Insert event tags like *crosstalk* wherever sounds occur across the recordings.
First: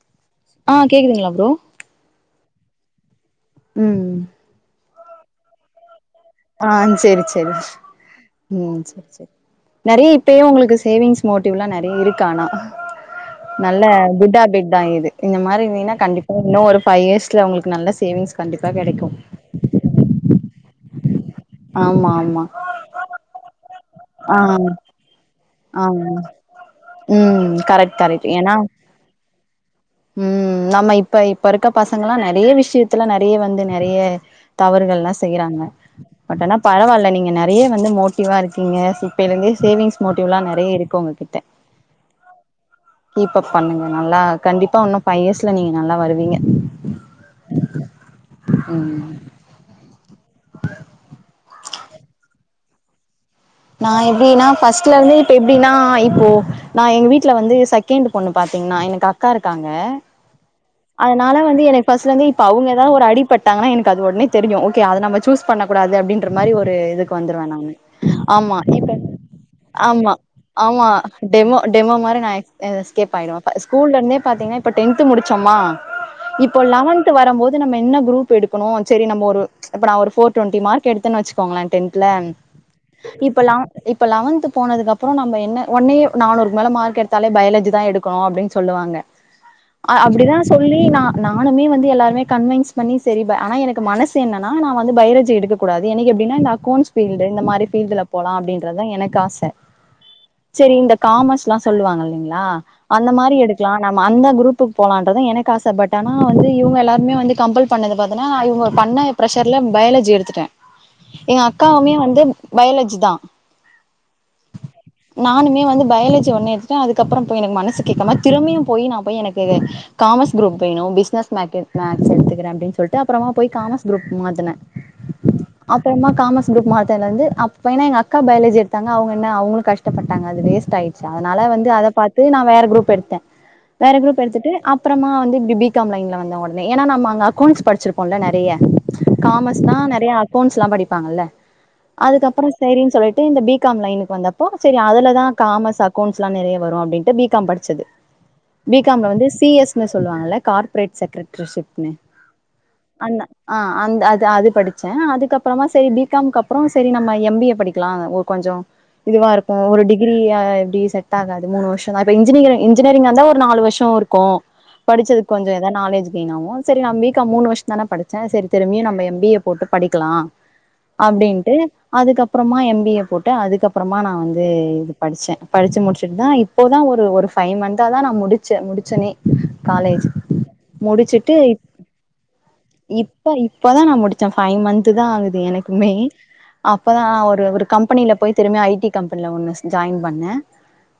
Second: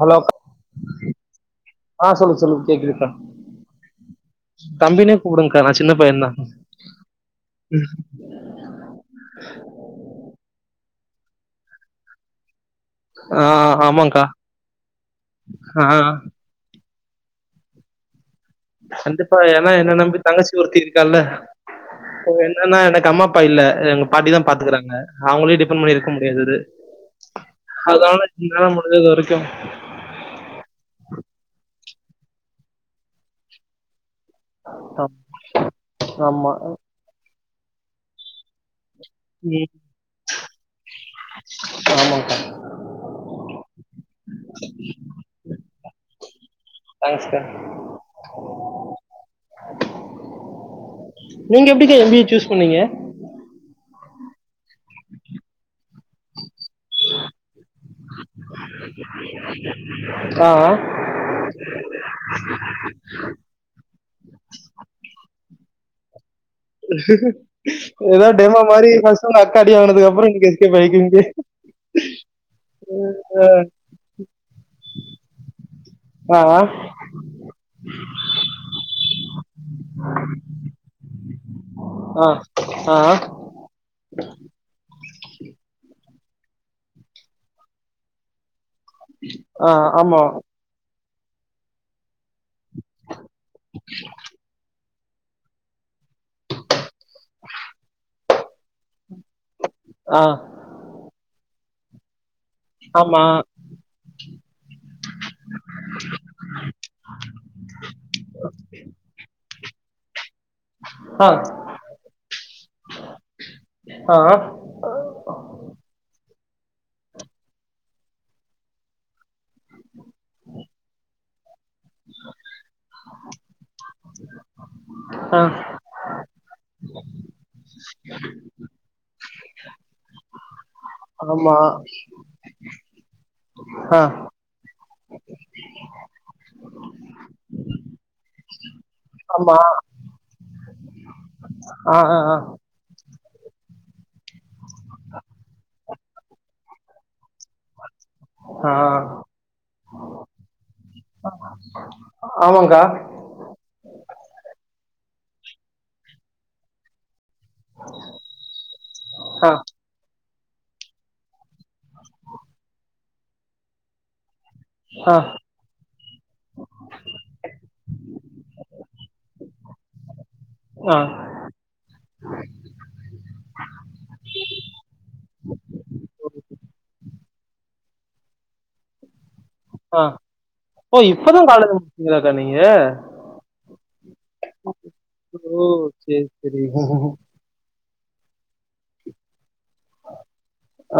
Hello ஆ கேக்குதுங்ளா bro ஆ சொல்லு சொல்லு கேக்குதுக்கா உம் தம்பினே கூபுடுங்கா நா சின்ன பையன் தான் ஆ செரி செரி உம் செரி செரி நெறை இப்பயு உங்ளுக்கு சேவிங்ஸ் மோட்டிவ்லா நெறைய இருக்கானா ஆ நல்ல ஆமாக்கா குட் ஹாபிட் தா இது இந்த மாரி ஆ இருந்தினா கண்டிப்பா இன்னு ஒரு ஃபையர்ஸ்ல உங்களுக்கு நல்ல சேவி்ங்ஸ் கண்டிப்பா ஏனா என்ன நம்பி தங்கச் சி ஒருத்தி இருக்கால்ல ஆமா போ ஆமா என்னன்னா எனக்கு அம்மா அப்பா இல்ல எங்க பாட்டி ஆ தா பாத்துக்குறாங்க அவு *unintelligible* பண்ணி இருக்க முடியாதது உம் கரெட் கரெக்ட் ஏனா முடிஞ்சது வரைக்கும் சுல்லா நெறைய வந்து நெறைய தவறுகள்லா ஆம். செய்யறானுங்க ஆமா அப்பனா பரவால்ல நீங்க நே ஏ வந்து மோட்டிவா இருக்கீங்க சி தேவை மீன்ஸ் ம் சேவிங்ஸ் மோட்டிவ்லா நெறைய இருக்கு ஒங்ககிட்ட ஆமாக்கா கீப்பப் பண்ணுங்க நல்லா கண்டிப்பா ஒன்னு ஃபை இயர்ஸ்ல நீங்க நல்லா வருவீங்க தேங்க்ஸ்க்கா நீங்க எப்டிக்கா எம் பி ஏ சூஸ் பண்ணீங்க நா எப்டினா ஃபஸ் ட்லருந்தே இப்ப எப்டினா இப்போ நா எங்க வீட்ல வந்து சகெண்டு பொண்ணு பாத்தீங்னா எனக்கு அக்கா இருக்காங்க ஆ ஆ. அதனால வந்து எனக் ஃபஸ்ட்லருந்து இப்ப அவுங்க ‌எதா ஒரு அடி பட்டாங்கனா எனக்கு அது ஒட்னே தெருஞ்சுரு ஓகேயா அத நம்ம சூஸ் பண்ண கூடாது அப்டின் ற மாரி ஒரு இதுக்கு வந்துருவே நானு ஏதோ ஆமா டெமோ மாதிரி இப்ப ஃபர்ஸ்ட் உங்க அக்கா அடி வாங்கினதுக்கு ஆமா அப்புறம் இன்னைக்கு எஸ்கேப் ஆமா ஆயிக்கிங்க டெமோ டெமோ மாரி நா எஸ் அ எஸ்கேப் ஆயிருவே ஃப ஸ்கூல்லருந்தே பாத்திங்னா இப்ப டென்த்து‌ முடி தம்மா ஆ ஆ இப்போ லவன்த்து வரம்போது நம்ம என்ன குரூப் எடுக்கணு செரி நம்ப ஒரு இப்ப நா ஒரு ஃபோர் ட்வெண்ட்டி மார்க் எடுத்தன் வச் கோங்களே டென்த்ல ஆ ஆ இப்ப லவ் இப்ப லவன்த்து போனதுக்கப்றோ நம்ப என்ன ஒன்னே நானூருக்கு மேல மார்க் எடுத்தாலே பயாலஜி தா எடுக்கணு அப்டின் சொல்லுவாங்க ஆ அ ஆமா அப்டிதா சொல்லி ஏனா நானுமே வந்து எல்லாருமே கன்வென்ஸ் பண்ணி செரிதா ஆனா எனக்கு மனசு என்னனா நா வந்து பயாலஜி எடுக்க்கூடாது எனக்கு அப்டினா இந்த அக்கவுண்ட்ஸ் ஃபீல்டு இந்த மாரி ஃபீல்டுல போலா அப்டின்றதா எனக் காச ஆ சேரி இந்த காமஸ் லா சொல்லுவாங்க இல்லைங்க ஆஹ் அந்த ஆமா மாரி எடுக்லா நம்ம அந்த குரூப் புக்கு போலான்றதா எனக்கு ஆச பட் ஆனா வந்து இவ்ங்க எல்லாருமே வந்து கம்பள் பண்ணது பாத்துனா அவ்ங்க பண்ண ப்ரெஷ்ஷர்ல பயாலஜி எடுத்துட்டே ஆ எங்க அக்காவ்மே வந்து பயாலஜி தா ஆ நானுமே வந்து பயால ஜி ஒன்னே எடுத்துட்டே அதுக்கப்ற போய் எனக்கு மனசு கேக்காம திரிமியு போய் நா போய் எனக்கு இது காமஸ் குரூப் வேணு பிஸ்னஸ் மேட்டு நா ப்ளீஸ் எடுத்துக்குறே அப்டின் சொல்ட்டு அப்றமா போய் காமஸ் குரூப்கு மாத்துனே ஆ அப்றமா காமஸ் குரூப் மாத்துனலருந்து அப்பேனா எங்க அக்கா பயாலஜி எடுத்தாங்க அவங்கென்ன அவ்ங்களு கஷ்டப்பட்டாங்க அது வேஸ்ட் ஆய்ர் ச்சு அதனால ஆமா வந்து அத பாத்து நா வேற குரூப் எடுத் வேற ஆ க்ருப் அப்றமா வந்து இப்டி பிகாம் லைன்ல வந்த ஒடனே எனா நம்ம அங்க அக்கௌண்ட்ஸ் படிச்சிருப்போம்ல நெறைய ஆமா காமஸ்னா நெறைய போன்ஸ் லா படிப்பாங்கல்ல ஆ ஆ ஆ அதுக்கப்பற ஸேரின் சொல்லிட் இந்த பி காம் லைனுக்கு வந்தப்போ ஸரி அதுலதா காமர்ஸ் அக்கவுண்ட்ஸ் லா நெறயா வரு அப்டின்ட்டு பி காம் படிச்சது பி ஆ பி காம் ல வந்து ஸி எஸ் னு சொல்றாங்கள கார்பரேட் ஸெக்ரடரி ஷிப் ஆமாங்க்கா அந் அ அ அது படிச்சே அதுக் அதுக்கப்றமா ஸரி பி காம் கப்றொ ஸரி நம்ம எம் பி ஏ படிக்லா கொஞ்சொ இதுவா ஆ இருக்கு ஒரு டிகிரி ய அ எப்டி ஸெட்டாகாது மூணு வருஷொ தா இப்ப இன்ஜினீகரா இன்ஜினெயரிங்கா இருந்தா ஒரு நாலு வர்ஷொ தோ ருக்கு ஆ படிச்சதுக் கொஞ்சொ எதா நாலேஜ் கெயின் ஆகு ஸெரி நா பி காம் மூணு வருஷந் தானே படிச்சே ஸரி திரும்யு நம்ம எம் பி ஏ போட்டு படிக்கலா ஆ அப்டின்ட்டு அதுக்கப்றமா எம் பி ஏ போட்டு அதுக்கப்றமா நா வந்து இது படிச்சே படிச்சு முடிச்சுட் தா இப்போதா ஒரு ஒரு ஃபை மந்த் தா‌ நா முடிச் முச்ச முடிச்சனே ஆ காலேஜ் ஓ முடிச்சிட்டு இப்பதான் காலேஜ் முடிச்சீங்களாக்கா நீங்க இப்ப இப்பதா நா முடிச்சே ஃபை மந்த் தா ஆவுது ஓ எனக்குமே சரி சரி அப்பதா ஒரு ஒர் கம்பெனில பொய் திரும்மி ஐடி கம்பெனில ஒன்னு ஸே ஜாயின் பண்ண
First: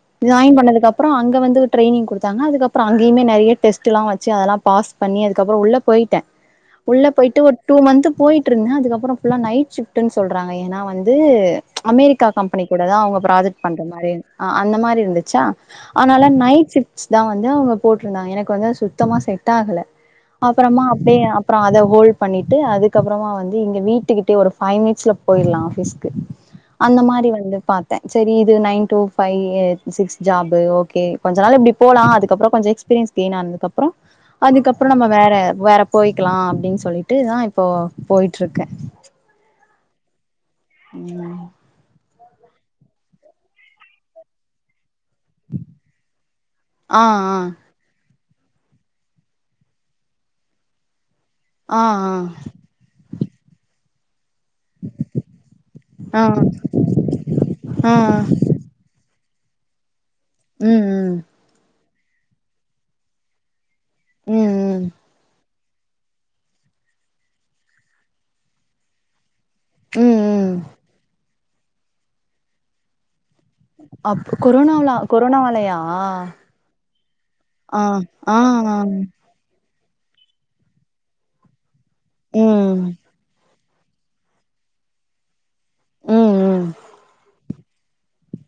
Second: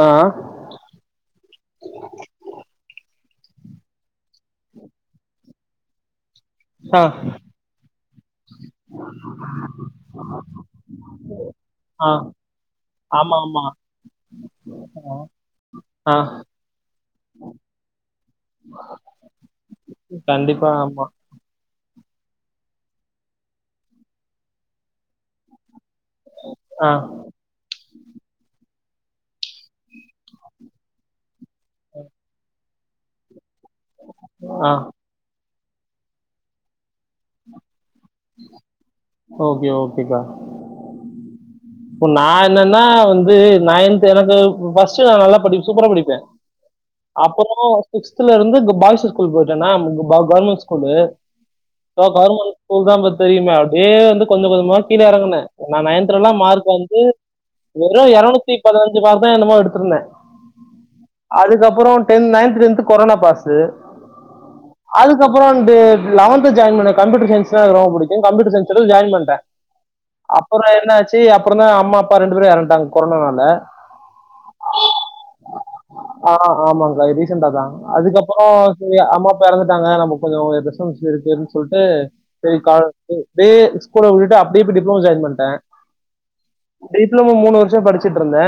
ஆ ஜாயின் பண்ணதுக்கு அப்றோ அங்க வந்து ட்ரைனிங் கொடு அதுக்கப்றோ அங்கயுமே நெறைய டெஸ்ட்லா வச் சி அதெல்லா பாஸ் பண்ணி அ கப்றோ உள்ள போயிட்டே ஆ உள்ள போயிட்டு ஒரு டூ மந்த் போயிட்டிருந்தே அதுக்கப்றோ ஃபுல்லா நைட் ஷிப்ட்னு சொல்றாங்க ஏன்னா வந்தூ ச் ஆ அமெரிக்கா கம்பெனி கூட தா அவங்க ஆமா ஆமா ப்ராஜெக்ட் பண்ற மாரி ஆ அந்த மாரி ஆ இருந்துச்சா ஆ அதனால நைட் ஷிப்ட் தா வந்து அவங்க போட்ருந்தாங்க எனக் கொஞ்சோ சுத்தமா செட் ஆகல கண்டிப்பா அப்றோமா ஆமா அப்டியே அப்றோ அத ஹோல்டு பண்ணிட்டு அதுக்கப்றோமா வந்து இங்க வீட்டுக்கிட்டேயே ஒரு ஃபைவ் மினிட்ஸ்ல போயிட்லா ஆஃபீஸ் ஆ அந்த மாரி வந்து பாத்தே சேரி இது nine two five six job okay கொஞ்ச நாள் இப்டி போலா அதுக்கப்றோ கொஞ்ச எக்ஸ்ப் பீரியன்ஸ் கெய்ன் ஆனதுக்கப் அப்றோ ஆ அதுக்கப்றோ நம்ம வேற வேற போய்க்கலா அப்டினு சொல்லிட் லிட்டு தா இப்போ போயிட்டுருக்கே *unintelligible* ம் இப்ப நா என்னென்னா வந்து நயன்த்து எனக்கு ஃபஸ் *unintelligible* நல்லா படிப் சூப்பரா படிப்பே ஆ அப்றோ ஸ் ஸ்த்துலருந்து பாய்ஸ் ஸ்கூல் போயிட்டேனா *unintelligible* கவர்மெண்ட் ஸ்கூலு ஆ ஆ இப்ப கவர்மெண்ட் ஸ்கூல் தா பத் தெரியுமா அப்டியே வந்து கொஞ்ச கொஞ்சமா கீழ எறங்குன நா ஆ ஆ நயன்த்துலலா மார்க் வந்து ஆ வெறு எறநூத்தி பதுனஞ்சு மார் மார்க்கோ என்னமோ எடுத்திருந்தே ம் ம் அதுக்கப்றோ ten ninth tenth corona pass ம் ம் அதுக்கப்றோ து லெவன்த் ஜாயின் பண்ணே கம்ப்யூட்டர் சயின்ஸ்னா எனக்கு ரொம்ப புடிக்கு கம்ப்யூட்டர் சயின்ஸ்ஸோட ஜாயின் பண்ட்டே ம் ம் அப்றோ என்னாச்சி அப் கொரானா அம்மா அப்பா ரெண்டு பேரு எறந்துடாங்க கொரோனா ல அப் கொரோனாவ்ல கொரோனாவாலயா ஆ ஆமாங்க ரீசெண்டாதா ஆ ஆ அதுக்கப்றோ ஆ சேரி அம்மா அப்பா எறந்துட் *unintelligible* நம்ம கொஞ்சோ டிஸ்டன்ஸ்ல இருக்குன்னு சொல்ட் ம் ச செரி க ம் *unintelligible* ஸ்கூலவுட்டுட்டு அப்டியே போய் டிப்ளமோ ஜாயின் பண்ட்டே ம் டிப்ளமோ மூணு வர் *unintelligible* படிச்சிட்டுருந்தே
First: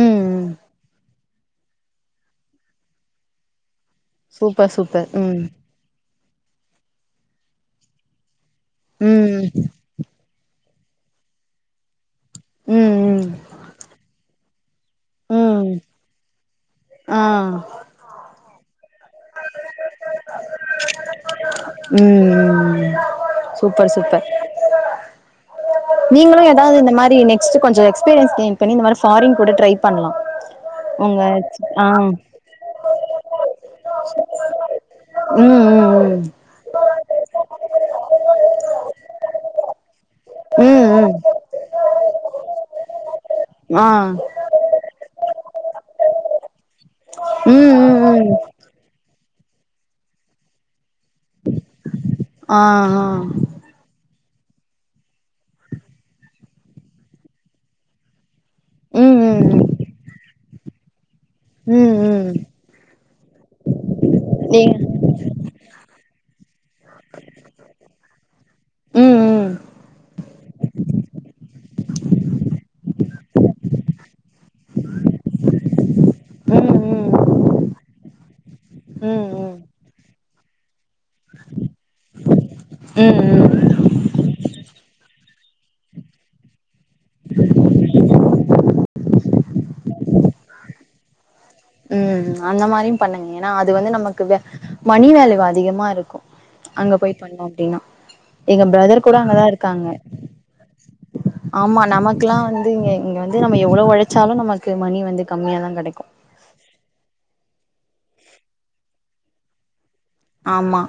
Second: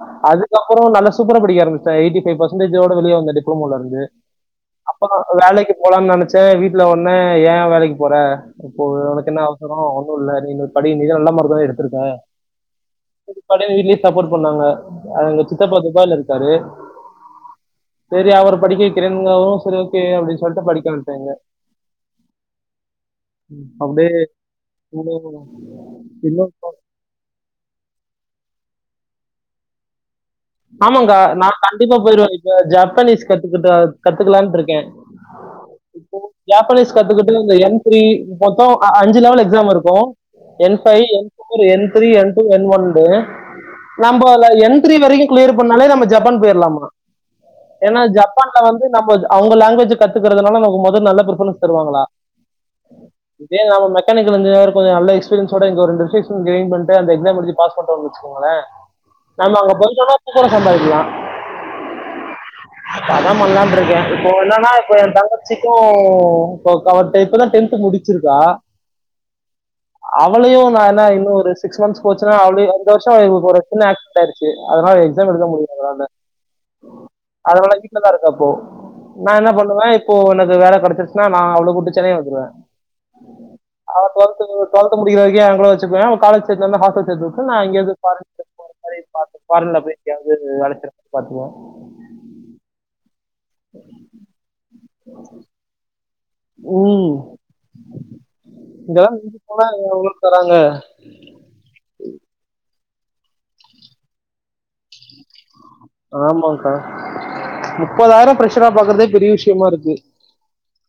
ம் ம் அதுக்கப்பறோ நல்லா சூப்பரா படிக்க ஆரம்பிச்சிட்டே எய்ட்டி ஃபைவ் பர்சன்டேஜோட வெளிய வந்தே டிப்ளமோலருந்து சூப்பர் சூப்பர் அப்பறோ ம் வேலைக்கு போலான்னு நெனச் சேர் வீட்டுல ஒடனே ஏ வேலைக்கு போற இப்போ உனக்கு ம் என்ன அவசர ஒன்னுல்ல நீன்னு படி நீ தா நல்ல மார்க் தா எடுத் திருக்க ம் ம் *unintelligible* வீட்லியே சப்போட் சொன்னாங்க ஆ எங்க ம் சித்தப்பா துபாய்ல இருக்காரு ஆ சேரி அவரு படிக்கவைப் கிறங்காவு செரி ஓகே அப்டின்னு சொல்ட்டு படிக்க அமிச்சாங்க ம் ம் சூப்பர் அப்டியே சூப்பர் *unintelligible* நீங்களு இன்னு ஏதாவது இந்த மாரி நெக்ஸ்ட்டு கொஞ்சோ எஸ்பீரியன்ஸ் கெயின் பண்ணி இந்த மாரி ஃபாரின் கூட ட்ரை பண்லா ஆமாக்கா உங்க நா ஆ கண்டிப்பா போயிருவே இப்ப ஜப்பனீஸ் கத்து இப்ப கத்துக்கலான்ட்டு இருக்கே ம் இப்போ ம் ஜப்பனீஸ் கத்துக்கிட்டு இந்த என் த்ரீ மொத்தம் அஞ்சு லெவல் எக்ஸாம் இருக்கும் என் பைவ் ம் ம் N four N three N N one ம் ஆ நம்பல எந் *unintelligible* கிளியர் பண்ணாலே நம்ம ஜப்பான் போயிடலாமா ம் ம் ஏன்னா ம் ஜப்பான்ல வந்து நம்ம அவங்க லாங்குவேஜ்ஜ கத்துகுறதுனால நமக்கு மொத் நல்ல பர்பார்மன்ஸ் தருவாங்களா ஆ ஆ இதே *unintelligible* மெக்கானிக்கல் இன்ஜினியரா கொஞ்ச நல்ல எக்ஸ்பரியன்ஸோட ரெண்டு வருஷ எக்ஸ்பீரியன்ஸ் கெய்ன் பன்ட்டு அந்த எக்ஸாம் முடிஞ்சு பாஸ் பண்ண வச்சு ங்கள ம் ம் நம்ம ம் அங்க போய்ட்டானா *unintelligible* சம்பாதிக்கலாம் ம் ம் இப்ப அதான் பண்ணலான் இருக்கேன் இப்போ நீ என்னன்னா இப்ப என் தங்கச்சிக்கும் ஓ ஓ அவ இப்பதான் டென்த் முடிச்சிருக்கா ம் ம் அவளையும் நான் ஏனா இன்னும் ஒரு சிக்ஸ் மந்த்ஸ் போச்சுன்னா அவளும் இந்த வருஷம் ஒரு சின்ன ஆக்சிடென்ட் ஆயிடுச்சு அதனால எக்ஸாம் எழுத முடியல அவலாள ம் ம் அதனால வீட்டுல தான் இருக்கா இப்போ ம் நான் என்ன ம் பண்ணுவே இப்போ எனகு வேலக் கெடச்சிருச் நா அவ்ளக் கூட்டு சென்னை வந்துருவேன் ம் ம் அவ ட்வெல்த் முட் ட்வெல்த் முடிக்ரவரைக் க்கியும் யாங்கூட வெச்சிப்பேன் அவ கால்லேச் சேந்தோன ஹாஸ்டல் சேதுட்டு நா இங்கிருந்து ஃபாரின் *inaudible* மாரி ஃபாரின்ல போய் யாவது வேல செய்ர மாரி பாத்துபோ உம் அந்த மாரிம் பண்ணுங்க ஏன்னா அது வந்து நமக்கு வே மணி வேல்வ் அதிகமாருக்கும் அங்க ம் போய் பண்ணோம் அப்டின்னா எங்க பிரதர் இங்கெல்லாம் கூட மிஞ்சி அங்கதான் போனா இருக்காங்க எவ்வளவு தராங்க ஆம்மா நமக்கில்லா வந்து இங்க வந்து நம்ம எவ்ளோ ஒழச்சாலும் நம்ம க்கு மணி வந்து கம்மியாதா கெடைக்கும் கா முப்பதாயிரம் ப்ரெஷரா பாக்குறதே பெரிய விஷ்யமா இருக்கு ஆமா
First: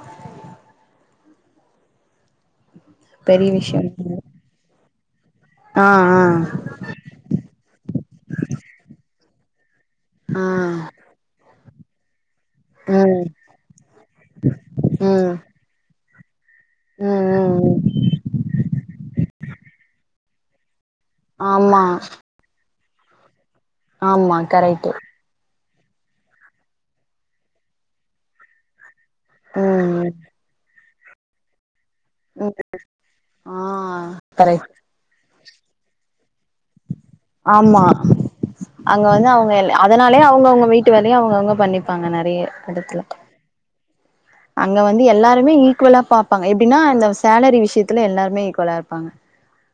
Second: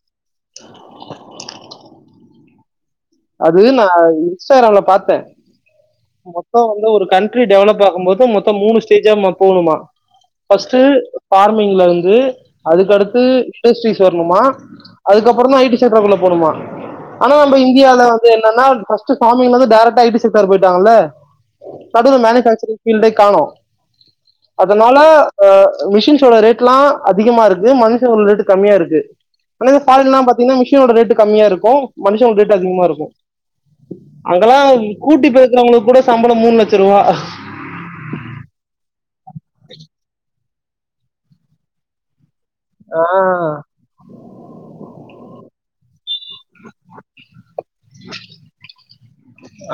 பெரிய அது விஷயோ நா இன்ஸ்டாகிராம்ல பாத் ஆ மொத்தம் வந்து ஒரு கண்ட்ரி டெவலப் ஆகும்போது மொத்தம் மூணு ஸ்டேஜா மொ போவ்ணுமா ஆ ஆ பஸ்ட்டு ஃபார் மிங்ல இருந்து அதுக்கு அடுத்து ம் இண்டெஸ்ட்ரிஸ் வர்ணுமா ம் ம் அதுக்கப்புறோந்தா ஐடி சேக்குரங்கள்ளே போணுமா ஆனா நம்ப ம் இந் ம் மொதல வந்து என்னன்னா ஃபஸ்ட் ஸ்டாமிங் வந்து டேரெக்டா ஐ டி செக்டார் போயிட்டாங்கள ஆமா நடுவுல மேனுஃபேக்ச்சரிங் ஃபீள்டே காணோ ஆமா கரெக்ட்டு அதனால ஆ ஆ மிஷின்ஸோட ரேட்ல்லா அதிகமாருக்கு மனுஷனோட ரேட்டுக் கம்மியாருக்கு ஆனா இந்த ம் ஃபாரின்ல்லா பாத்திங்னா மிஷ் ஷ்னோட ரேட்டு கம்மியாருக்கு மனு ம் வெல அதிகமாருக்கு ஆ கரெக்ட் அங்கெல்லாம் கூட்டி பெர்க் கரவங்களுக்குக் கூட சம்பளொ மூன் லச் ஆம்மா அங்க வந்து அவ்ங்க எல் அதனாலே அவ்ங்கவுங்க வீட்டு வேலேயே அவ்ங்கவுங்க பண்ணிப்பாங்க நெறைய எடத்துல ஆஹ் அங்க வந்து எல்லாருமே ஈக்குவெல்லா பாப் பாங்க எப்டின்னா இந்த சேலரி விஷ்யத்துல எல்லாருமே ஈக்குவெலா இருப்பாங்க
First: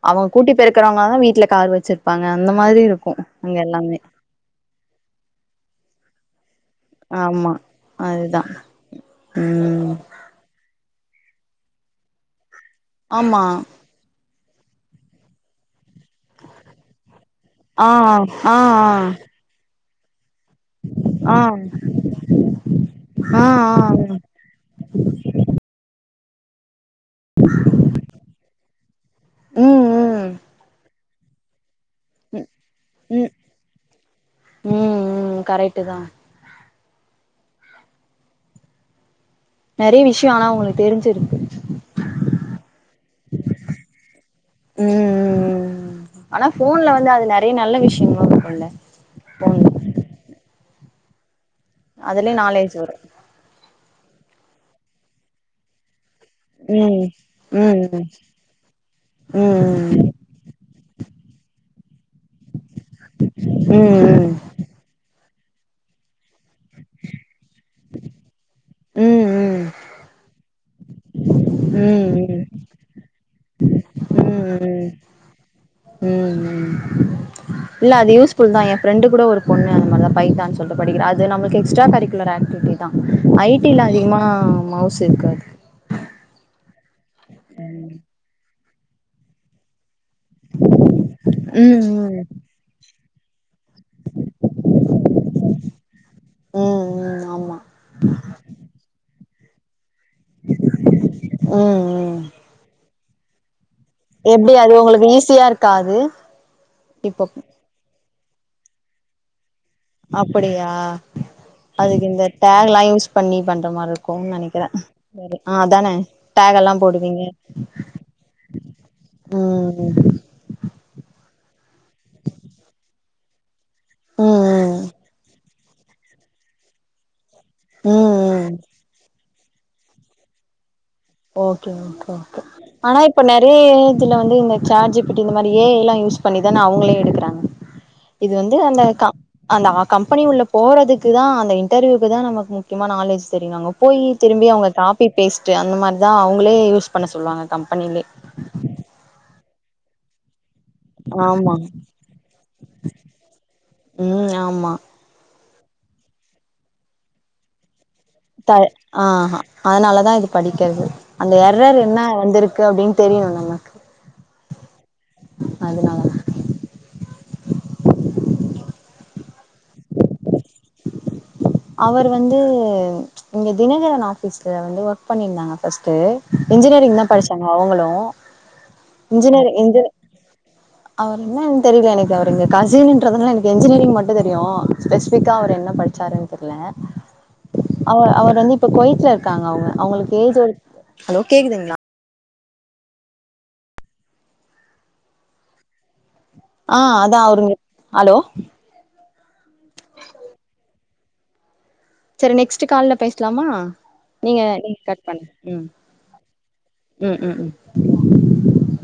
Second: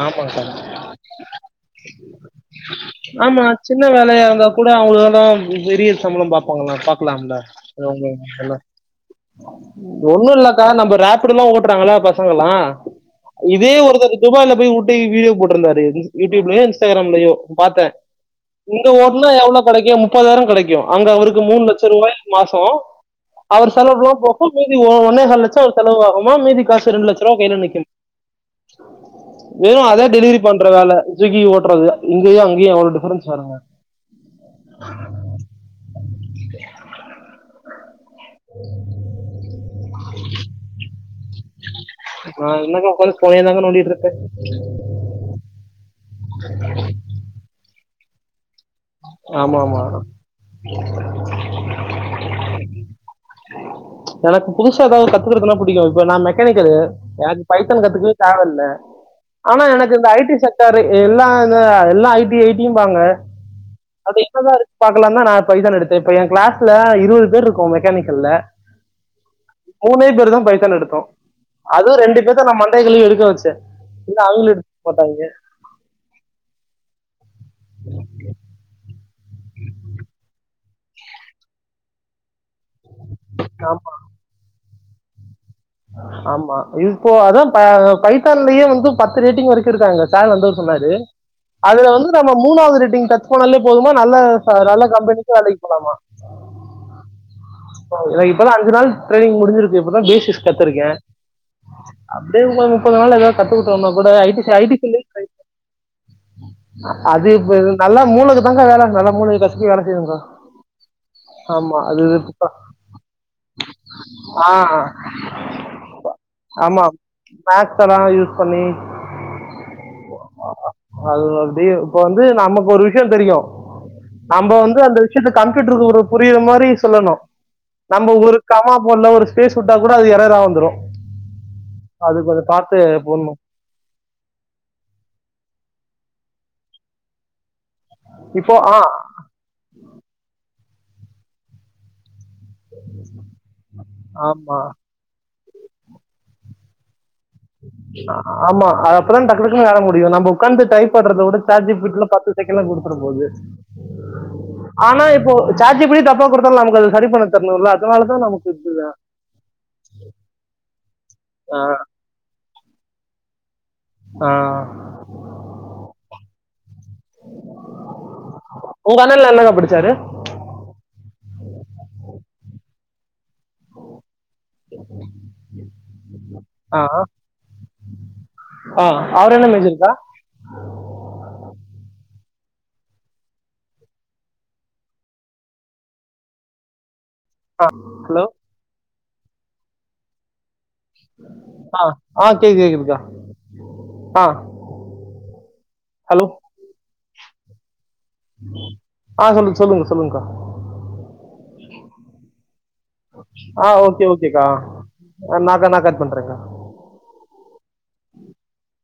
அவங்க கூட்டி பெருக்கறவங்கதா வீட்ல கார் வச்சிருப்பாங்க அந்த மாதிரி இருக்கு ஆமா அங்க சின்ன எல்லாமே வேலையா இருந்தா கூட அவங்கலாதா பெரிய சம்பள பாப் ப்பாங்கல பாக்கலாம்ல ஆமா அது ஒண்ணு அதுதா இல்லைல, ம் ஒண்ணு இல்லக்கா நம்ம ரப் பிடுலா ஓட்டுறாங்கள பசங்கலா ஆமா இதே ஒருத்தரு துபாய்ல போய் ஓட்டி வீடியோ போட்டிருந்தாரு யூடியூப்லயோ இன்ஸ்டாகிராம்லயோ பாத்த ஆ ஆ ஆ இங்க ஓட்னா எவ்ளோ கெடைக்கமு முப்பதாயிரம் கெடைக்கு, அங்க ஆ அவருக்கு மூணு லட்சரூவாயா மாசோ, ஆ அவர் செலவுலா ஆ போக மீதி ஒ ஒன்னே கால் லட்சம் செலவாகு தோ மீதி காஸ் மிச்ச ரெண்டு லட்ச ரூவா அவரு கையில நிக்கிம் வெறு ம் அதே ம் டெலிவிரி பண்ற வேல ச ஸ்விகி ஓட்றது இங்கயு அங்கயு எவளோ ம் டிஃபரென்ஸ் ம் பாருங்க ம் கரெக்ட்டு தா நெறய விஷயொ ஆனா உங்களுக்கு தெரிஞ்சிருக் நா என்னக்கா உட்காந்து ஃபோனாதாக்கா நோண்டிட்டு இருப்பே ம் ம் ம் ஆனா ஃபோன்ல வந்து அது நெறைய *inaudible* ஆமா ஃபோன்ல ஆமா அதுலயு நாலேஜ் வரு எனக்கு புதுசா எதாவது கத்துக்கறதுனா பிடிக்கு இப்ப நா மெக்கனிக்கலு ம் எனக்கு பைத்தான் ம் கத்துக்கனுன் தேவ இல்ல ம் ஆனா எனக்கு ம் இந்த ஐ டி செக்டாரு இல்லாதத எல்லா ஐ டி ஐ டி ம்பாங்க அது ம் என்னதான் இருக்குன் பாக்கலானுதா நா பைத்தான் எடுத்த இப்ப எ கிளாஸ்ல இருவது பேர் இருக்கோ மெக்கானிக்கல்ல ம் ம் மூணே பேருதா பைத்தான் எடுத்தோ அது ரெண்டு ம் பேர்த்த நா மண்டைய கழுவி எடுக்க வெச் ச இல்ல அவுங்களு எடுத்துருக்க ம் மாட்டாய்ங்க ம் ம் இல்ல அது யூஸ்ஃபுல்தா எ ஃப்ரெண்டு கூட ஒரு பொண்ணு அந்த பைதான்னு சொல்லி படிக்குறா அது நம்மளுக்கு எஸ்ட்ரா கரிக்குலர் ஆக்ட் அப்டிதா ஐடில ஆமா அதிகமா மவ்ஸ் *unintelligible* ஆமா இப்போ அதான் பைத்தான்லயே வந்து பத்து ரேட்டிங் வரைக்கு இருக்காங்க சார் வந்தவறு சொன்னாரு ம் அதுல வந்து ம் நம்ம மூணாவது ரேட்டிங்க சர்ச் கோல்லிப் போதுமா நல்ல அ நல்ல கம்பெனிக் வேலைக்கு போலாமா ம் ம் ஆமா ப்போ இல்ல இப்பதா அஞ்சு நாள் ட்ரய்னிங் முடி முடிஞ்சிருக் இப்பதா பீச் கத்துருக்கே ம் ம் அப்படியே ஒரு முப்பது நாள் எதாவது சத்துஸ் ஒங்க கூட ஐ டி எப்டி ஐ டி அது பீல்ட்ல உங்களுக்கு ட்ரை ஈஸியா இருக்கா அது இப்போ அது இப்ப நல்ல மூள இவங்க வேல நல்லா மூளைக அப்படியா ஆமா அது அதுக்கு இது இந்த இப்ப- டேக்லா யூஸ் பண்ணி பண்ற மாரி இருக்குனு ஆ நெனைக்கிற ஆமா மேக்ஸ்லா யூஸ் பண்ணி ம் அம அது அப்டி இப்ப வந்து நமக்கு ஒரு வி கியம் தெரியு ம் நம்ப வந்து ம் அந்த விஷயத்து கம் க்கிட்டுருக்கு ஒரு புரியர மாரி சொல்லணு நம்ப ஒரு ம் கமா போடல ஒரு சுட்டாலு கூட அது எறரா வந்துரு ஓகே ஓ ஓகே ஆனா இப்ப போடணும் நெறைய ஏஜ்ல வந்து இந்த சேட்ஜிபிடி இந்த மாரி ஏ ஐ எல்லா யூஸ் பண்ணிக் ஏனா அவங்களே எடுக்குறாங்க இது வந்து இப்போ ஆ அந்த கா அந்தா கம்பெனி உள்ள போறதுக்கு தா அந்த இன்டர்வியூக்கு தா நமக்கு முக்கியமா நாலேஜ் தெரினு அங்க போயி திரும்பி ஆமா அவங்க காப்பி பேஸ் சே அந்த மாரி லா அவங்களே யூஸ் ஆமா அப்புறோ டக்குனு வேல முடியு நம்ப உக்காந்து டைப் பண்றதவிட ஆமா சாட்ஜிபிடில பத்து செக்கண்ட்ல குடுத்துட போது ம் ஆமா ஆனா இப்போ சாட்ஜிப்பிடி தப்பா குடுத்தாலு நமக்கு அது சரி பண்ண தெர்ணுல்ல த ஆஹா அதனாலதா இது படிக்கது அந்த ஆ, எரர் என்ன வந்திருக் க்கு அப்டின்னு தெரியனு நமக்கு ஆ அதனால கனல்ல என்னகா பிடிச்சாரு அவர் வந்து இங்க தினகரன் ஆஃப் பீஸ்ல வந்து ஒர்க் பண்ணிருந்தாங்க ஃபஸ்ட் ஆ, இன்ஜினியரிங்தா படிச்சாங்க அவுங்களு, ஆ. அவர் என்ன இன்ஜினியரிங், இன்ஜி மேஜர்க்கா அவர் என்னன்னு தெரியல எனக்கு அவரு எங்க கசின்றதுனால எனக்கு எஜினியரிங் மட்டு தெரியு ஃபெஸ்பிக்கா அவர் என்ன படிச்சாரு தெர்ல அவ ஹலோ அவர் வந்து இப்ப குவைத்துல இரு க்காங்க அவங்க அவங்களுக்கு ஏஜ் ஒரு ஹலோ கேக்குதுங்களா ஆ ஆ கேக்குது கேக்குதுக்கா ஆ ஹலோ ஆ அதா அவருங்க ஹலோ ஆ சொல்லுங் சொல்லுங்க சொல்லுங்க்கா சேரி நெக்ஸ்ட் கால்ல பேசலாமா ஓகே நீங்க ஓகேக்கா கட் பண்ணு ம் நாக்கா நான் கட் பண்றேங்க்கா ம், ம், ம்